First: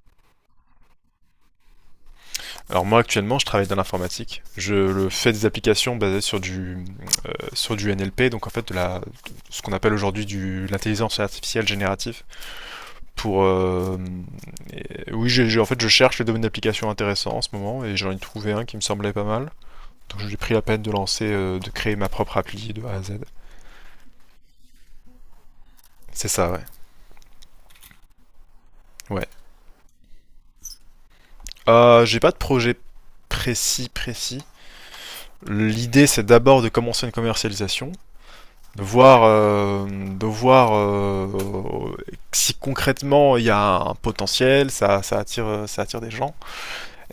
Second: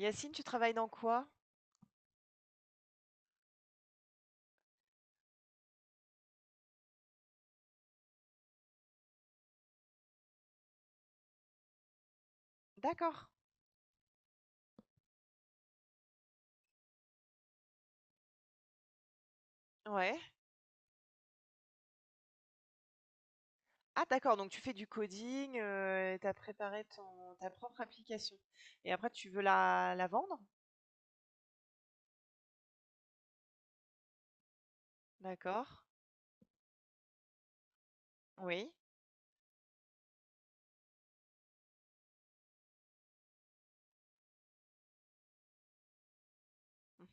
Yacine, tu travailles dans quoi? Alors moi actuellement je travaille dans l'informatique. Je le fais des applications basées sur du NLP, donc en fait de la ce qu'on appelle aujourd'hui de l'intelligence artificielle générative. D'accord. Pour euh, oui En fait, je cherche les domaines d'application intéressants en ce moment et j'en ai trouvé un qui me semblait pas mal. Ouais. Donc j'ai pris la peine de lancer de créer ma propre appli de A à Z. Ah d'accord, donc tu fais du coding, et C'est t'as ça, ouais. préparé ta propre application. Et après, tu Ouais. veux la vendre? J'ai pas de projet précis. D'accord. L'idée c'est d'abord de commencer une commercialisation, Oui. de voir si concrètement il y a un potentiel, ça attire, ça attire des gens.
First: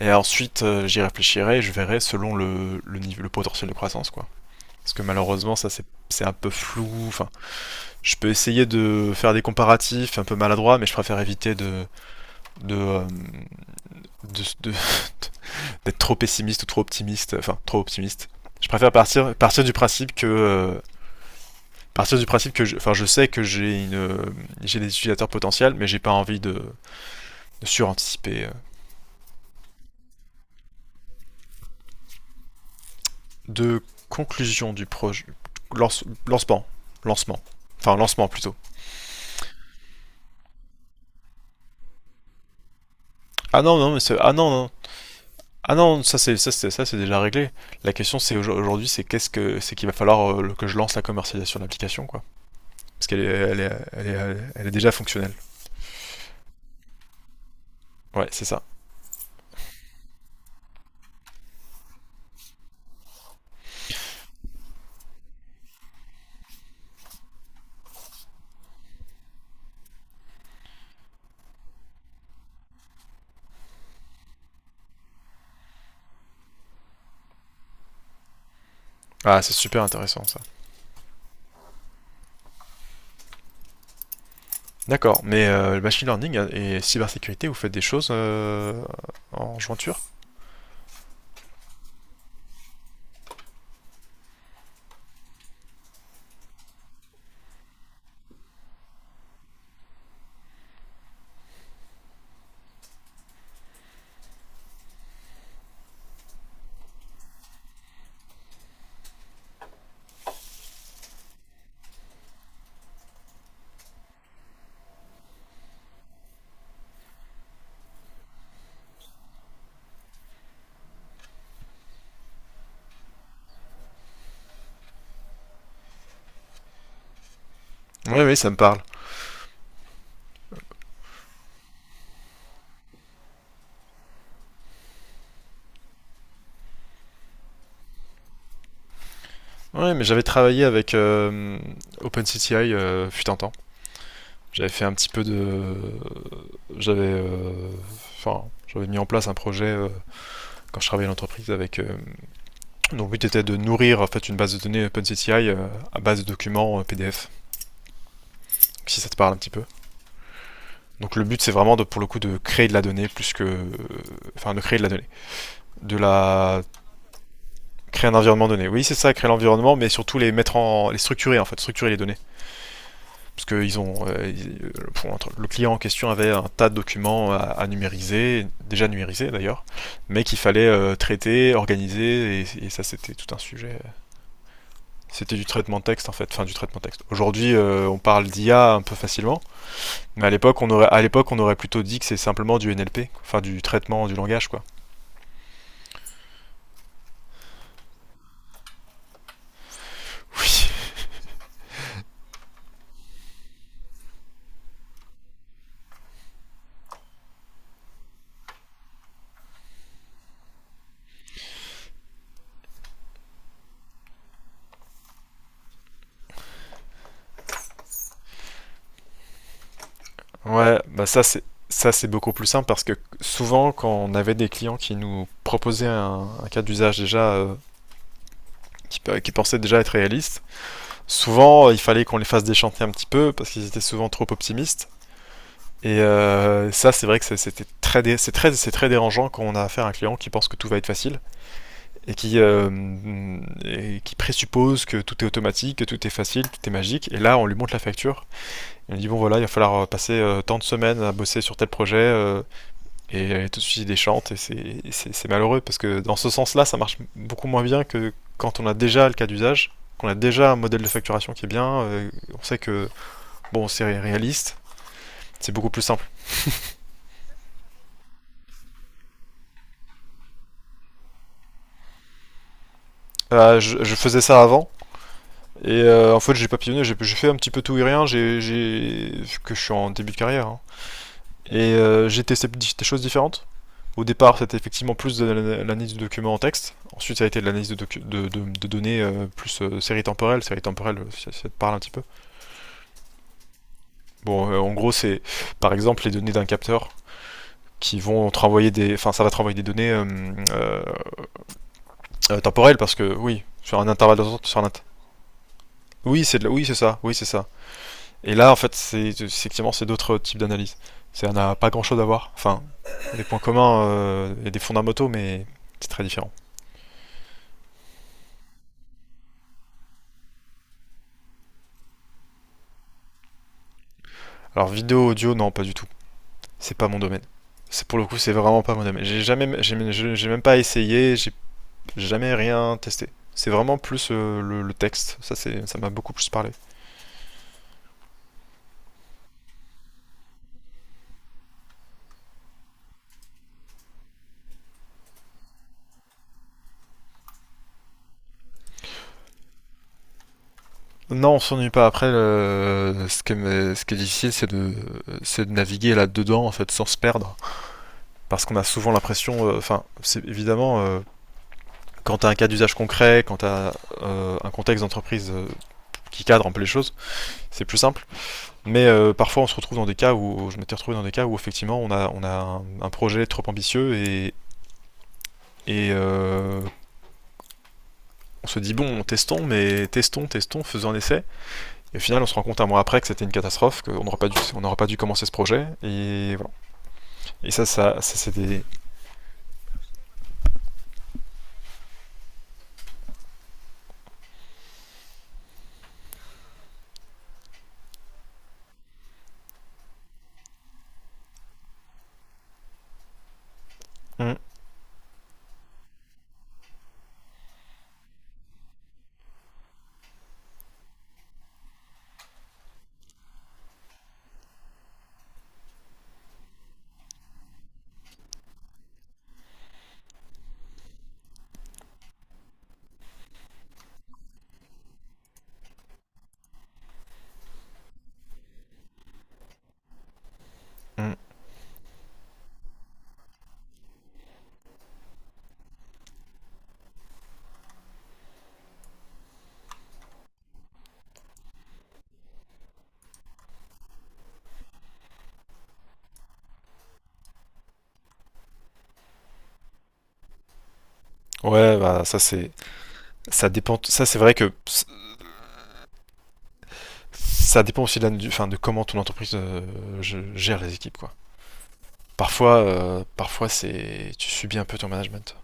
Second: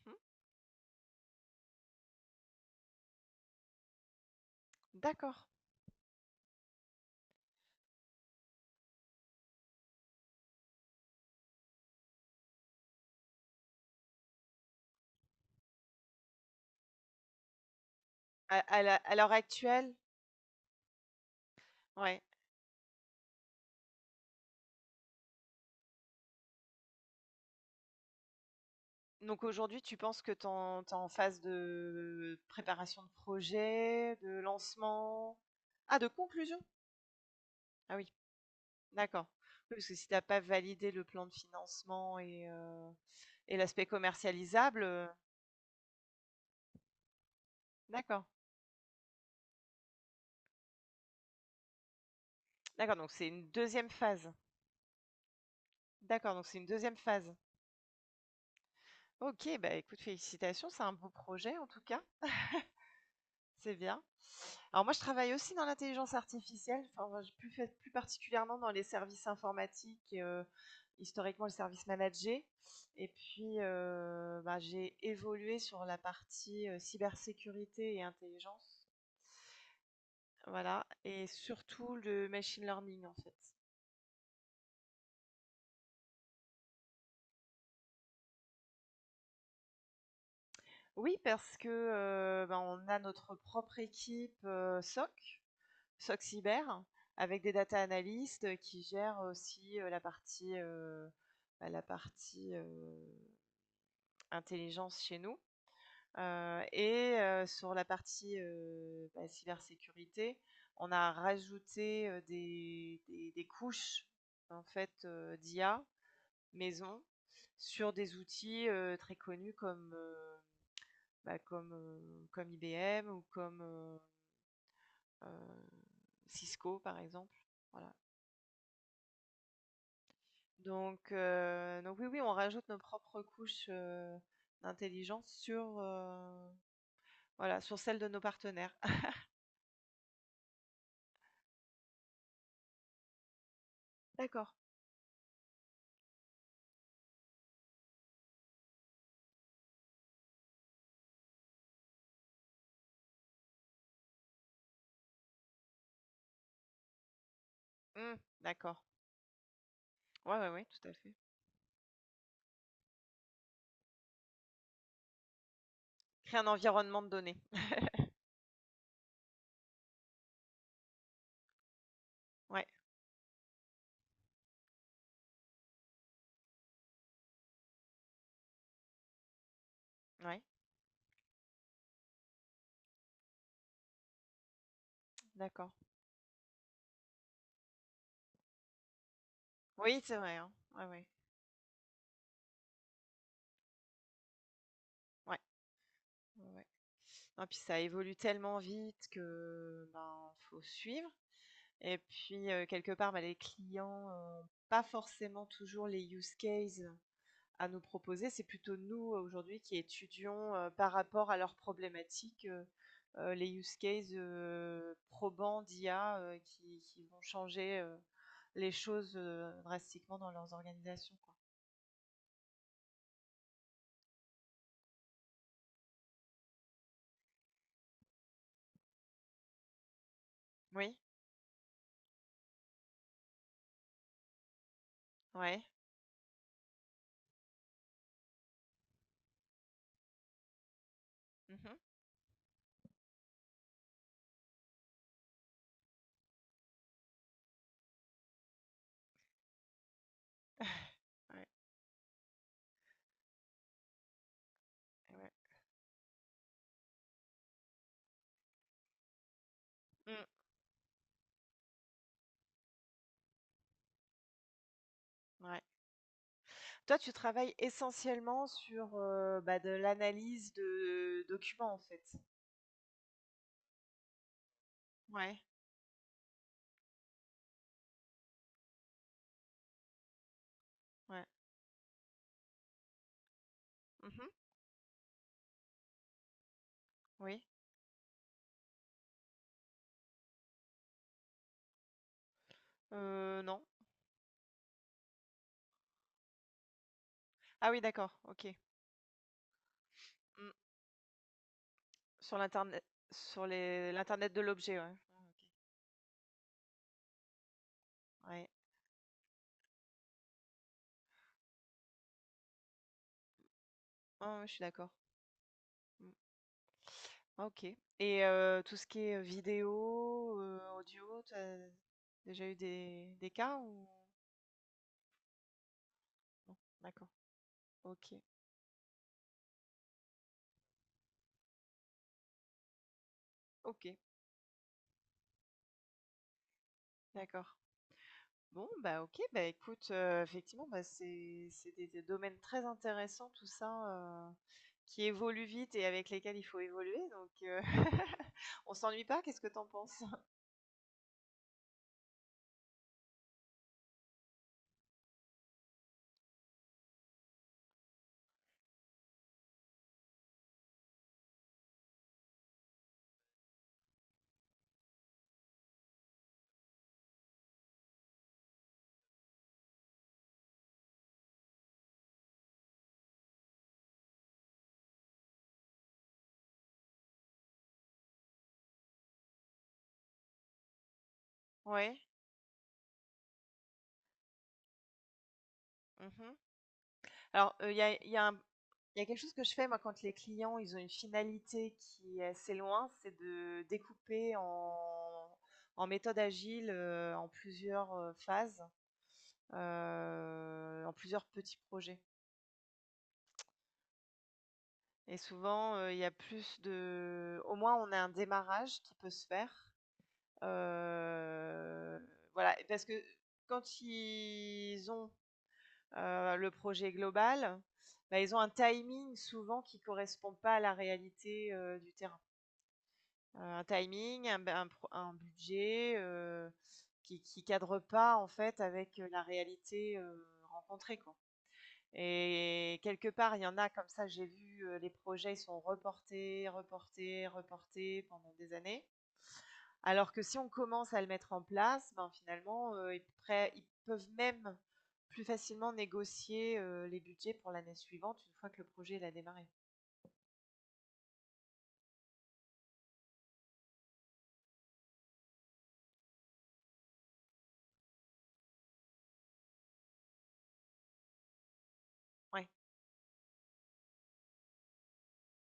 Et ensuite, j'y réfléchirai, je verrai selon le niveau, le potentiel de croissance, quoi. Parce que D'accord. malheureusement, ça c'est un peu flou. Enfin, je peux essayer de faire des comparatifs un peu maladroits, mais je préfère éviter de euh, de d'être trop pessimiste ou trop optimiste. Enfin, trop optimiste. Je préfère À l'heure partir du actuelle? Ouais. Principe que enfin, je sais que j'ai des utilisateurs potentiels, mais j'ai pas envie de suranticiper. Donc aujourd'hui, tu penses que t'es en phase de préparation de De projet, de conclusion du projet, lancement? Ah, lance, de conclusion? lancement, lancement, Ah oui, lancement plutôt. d'accord. Oui, parce que si t'as pas validé le plan de financement et et Ah non l'aspect non, mais ah non non. commercialisable, Ah non, ça c'est déjà réglé. La question d'accord. c'est aujourd'hui, c'est qu'il va falloir que je lance la commercialisation de l'application, quoi, D'accord, parce donc qu'elle c'est une deuxième phase. Elle est déjà fonctionnelle. D'accord, donc c'est une deuxième phase. Ouais, c'est ça. OK, bah, écoute, félicitations, c'est un beau projet en tout cas, c'est bien. Alors moi, je travaille aussi dans l'intelligence artificielle, enfin, je plus fait plus particulièrement dans les services informatiques, historiquement le service managés et puis, bah, j'ai évolué sur la partie, cybersécurité et intelligence, Ah, c'est super intéressant, ça. voilà et surtout le machine learning, en fait. D'accord, mais le machine learning et cybersécurité, vous faites des choses en jointure. Oui, parce que, bah, on a notre propre équipe, SOC cyber avec des data analystes qui gèrent aussi la partie, bah, la partie intelligence chez nous. Sur la partie bah, cybersécurité, on a rajouté des couches en fait d'IA maison sur des outils très connus comme IBM ou comme euh, Cisco par exemple. Voilà. Oui, oui, ça me parle. Donc oui, oui, on rajoute nos propres couches, d'intelligence sur, voilà, sur celles de nos partenaires. Oui, mais j'avais travaillé avec OpenCTI, fut un temps. D'accord. J'avais fait un petit peu de... J'avais... euh, Enfin, j'avais mis en place un projet quand je travaillais à l'entreprise dont le but était de nourrir en fait une base de données OpenCTI, à base de documents, PDF, Mmh, d'accord. si ça te parle un petit peu. Ouais, ouais, ouais, tout à fait. Donc le but c'est vraiment de, pour le coup, de créer de la donnée plus que... Enfin, de créer de la donnée. De Créer un la... environnement de données. Créer un environnement donné. Oui, c'est ça, créer l'environnement, mais surtout les mettre en... les structurer en fait, structurer les données. Ouais, Parce que euh, bon, le client en question avait un tas de documents à numériser, déjà numérisés d'ailleurs, mais qu'il ouais, fallait traiter, organiser, et ça c'était tout un sujet. C'était du d'accord. traitement de texte en fait, enfin du traitement de texte. Aujourd'hui, on parle d'IA un peu facilement, Oui, c'est mais à vrai, hein. Ouais, ouais. l'époque on aurait plutôt dit que c'est simplement du NLP, quoi. Enfin, du traitement du langage, quoi. Ouais, ouais, ouais. Non, puis ça évolue tellement vite que, ben, faut Oui. suivre et puis, quelque part, ben les clients ont pas forcément toujours les use cases à nous proposer. C'est plutôt nous aujourd'hui qui étudions par rapport à leurs problématiques les use cases probants d'IA qui vont changer les choses drastiquement dans leurs Ouais, bah organisations, quoi. Ça, c'est beaucoup plus simple, parce que souvent, quand on avait des clients qui nous proposaient un cas d'usage déjà, qui pensaient déjà être réaliste, Oui, souvent, il fallait qu'on les fasse déchanter un petit peu parce qu'ils étaient souvent trop optimistes. ouais. Et ça, c'est vrai que c'était très, c'est très dérangeant quand on a affaire à un client qui pense que tout va être facile Mhm. et et qui présuppose que tout est automatique, que tout est facile, tout est magique. Et là, on lui montre la facture. Et on lui dit bon voilà, il va falloir passer tant de semaines à bosser Ouais, sur tel projet, et elle tout de suite il déchante. Et c'est ouais. malheureux parce que dans ce sens-là, ça marche beaucoup moins bien que quand on a déjà le cas d'usage, qu'on a Mm, déjà un modèle de facturation qui est bien. On sait que bon, c'est réaliste, c'est ouais. beaucoup plus simple. Toi, tu travailles essentiellement sur bah, de l'analyse de documents, en fait. Je faisais ça avant, Ouais, et en fait, j'ai papillonné, j'ai fait un petit peu tout et rien, que je suis en début de carrière, hein. ouais. Et j'ai testé des choses différentes. Au Mhm, départ, c'était effectivement plus de l'analyse de documents en texte. Ensuite, ça a été oui. de l'analyse de données, plus série temporelle. Série temporelle, ça, ça te parle un petit peu. Non. Bon, en gros, c'est par exemple les données d'un capteur Ah oui, qui d'accord, vont te ok. renvoyer des. Enfin, ça va te renvoyer des données Mm. euh, Sur temporelles l'internet parce que, oui, sur sur un les intervalle de l'internet temps, de sur un, l'objet, ouais. Ah OK. oui, c'est de oui, c'est ça, oui, c'est ça. Et Ouais. là, en fait, c'est effectivement, c'est d'autres types d'analyses. Ça n'a pas grand-chose à voir. Enfin, des points communs Ouais, ouais, et je des suis d'accord. fondamentaux, mais c'est très Mmh. différent. Ah OK et tout ce qui est, vidéo, audio, tu as déjà eu des cas ou non? Alors, vidéo, audio, non, pas du tout. C'est pas mon D'accord. domaine. C'est pour le coup, OK. c'est vraiment pas mon domaine. J'ai même pas essayé, j'ai jamais rien testé. C'est vraiment OK. plus le texte. Ça, ça m'a beaucoup plus parlé. D'accord. Bon, bah, OK, bah, écoute, effectivement, bah, c'est des domaines très intéressants tout ça, heu, qui évoluent vite et avec lesquels il faut évoluer donc on s'ennuie pas, qu'est-ce que t'en penses? Non, on s'ennuie pas. Après, ce qui est difficile, c'est c'est de naviguer là-dedans, en fait, sans se perdre. Parce qu'on a souvent l'impression, enfin, c'est évidemment, quand tu as un cas d'usage concret, quand tu as un contexte d'entreprise qui cadre un peu les choses, c'est plus simple. Mais parfois, on se retrouve dans des cas où, je m'étais retrouvé dans des cas où effectivement, on a un projet trop ambitieux, et on se dit, bon, testons, faisons un essai. Ouais. Et au final, on se rend compte un mois après que c'était une catastrophe, qu'on n'aurait pas, dû, on n'aurait pas dû commencer ce projet. Et Mmh. voilà. Et Alors, ça c'est des. il y a quelque chose que je fais moi quand les clients, ils ont une finalité qui est assez loin, c'est de découper en méthode agile, en plusieurs, phases, en plusieurs petits projets Mm, et souvent, il y a plus de au moins on a un démarrage qui peut se faire, heu, voilà parce que quand ils ont le projet global, bah, ils ont un timing souvent qui ne correspond pas à la réalité du terrain. Un timing, un budget qui cadre pas en fait avec la réalité rencontrée, quoi. mm. Et quelque part, il y en a comme ça, j'ai vu les projets, ils sont reportés, reportés, reportés pendant des années. Alors que si on commence à le mettre en place, ben, finalement, ils peuvent même plus facilement négocier, les budgets pour l'année suivante une fois que le projet il a démarré. Ouais, bah, ça, c'est. Ça dépend. Ça, c'est vrai que ça dépend aussi enfin, de comment ton entreprise gère les équipes, quoi. Ouais, Parfois c'est, tu subis un peu ton management.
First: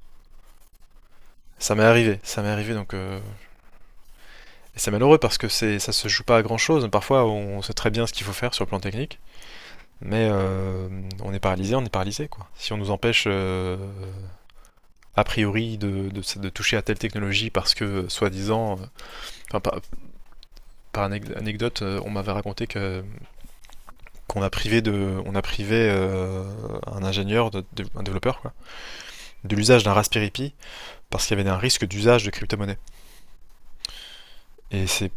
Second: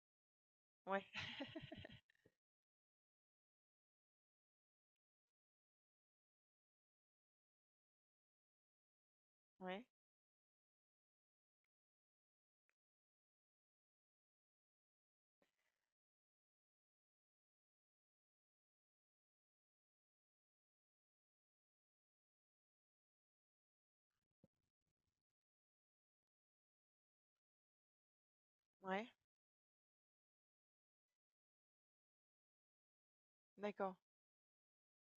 ouais, Ça m'est arrivé, donc c'est malheureux parce que ça se joue pas à grand chose. Parfois, on sait très bien ce qu'il faut faire sur le plan technique, ouais, mais on est paralysé, quoi. Si on nous empêche a priori de toucher à telle technologie parce que, soi-disant, par, par anecdote, on m'avait raconté que qu'on a on a privé un ingénieur, un développeur, quoi, ouais, de l'usage d'un Raspberry Pi parce qu'il y avait un risque d'usage de crypto-monnaie. d'accord. Et c'est,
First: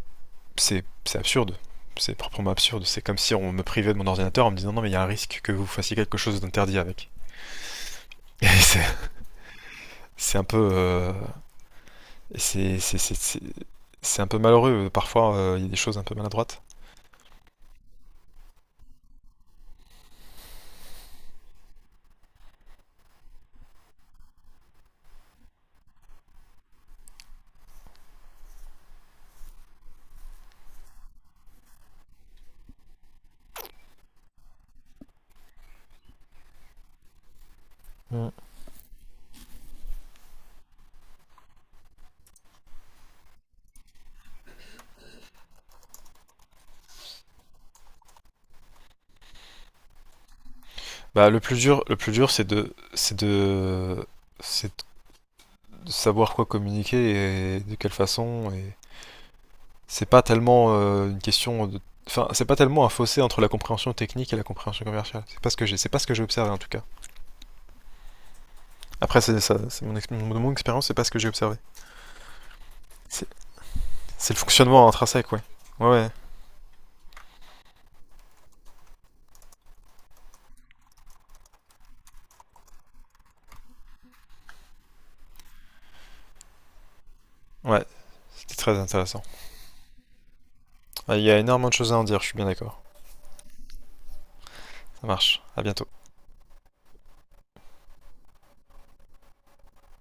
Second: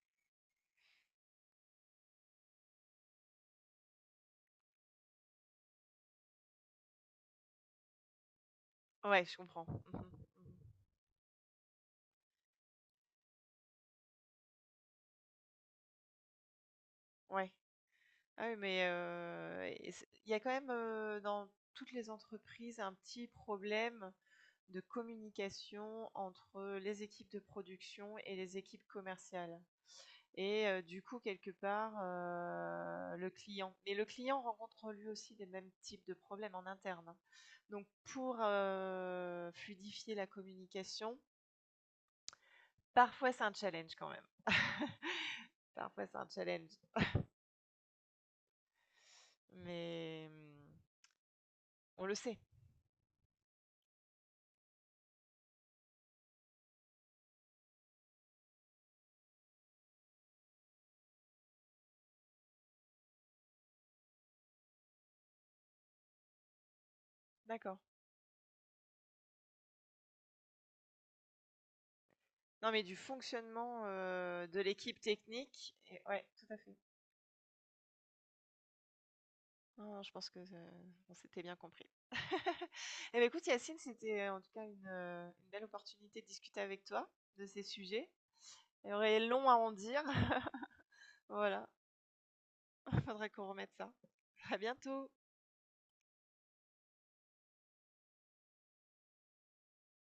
c'est, c'est absurde. C'est proprement absurde. C'est comme si on me privait de mon ordinateur en me disant non, mais il y a un risque que vous fassiez quelque chose d'interdit avec. Et Ouais, je comprends. Mmh mh, mmh. c'est un peu, c'est, c'est, c'est, c'est, c'est un peu malheureux. Parfois, il y a des choses un peu maladroites. Ouais. Ah oui, mais et c'est il y a quand même, dans toutes les entreprises, un petit problème de communication entre les équipes de production et les équipes commerciales. Et du coup, quelque part, le client rencontre lui aussi les mêmes types de problèmes en interne, hein. Donc Mm. pour, fluidifier la communication, parfois c'est un challenge quand même, parfois c'est un challenge, mais Bah, le on plus le dur, sait. C'est de savoir quoi communiquer et de quelle façon, et c'est pas tellement une question de... Enfin, c'est pas tellement un fossé entre la compréhension technique et la compréhension commerciale. C'est pas ce que c'est pas ce que j'ai observé en tout cas. D'accord. Après, c'est ça, c'est mon, ex- mon- mon expérience, c'est pas ce que j'ai observé. Non, mais du C'est fonctionnement, c'est le de fonctionnement l'équipe intrinsèque, ouais. technique Ouais, et ouais, ouais, tout à fait. Non, je pense que, on s'était bien compris. Et bah, écoute Yacine, c'était en tout cas une belle opportunité de discuter avec toi de ces ouais, sujets. c'était très Il y aurait intéressant. long à en dire. Ouais, il y a Voilà, énormément de choses à en dire, je suis bien d'accord. faudrait qu'on remette ça. À Ça bientôt. marche. À bientôt.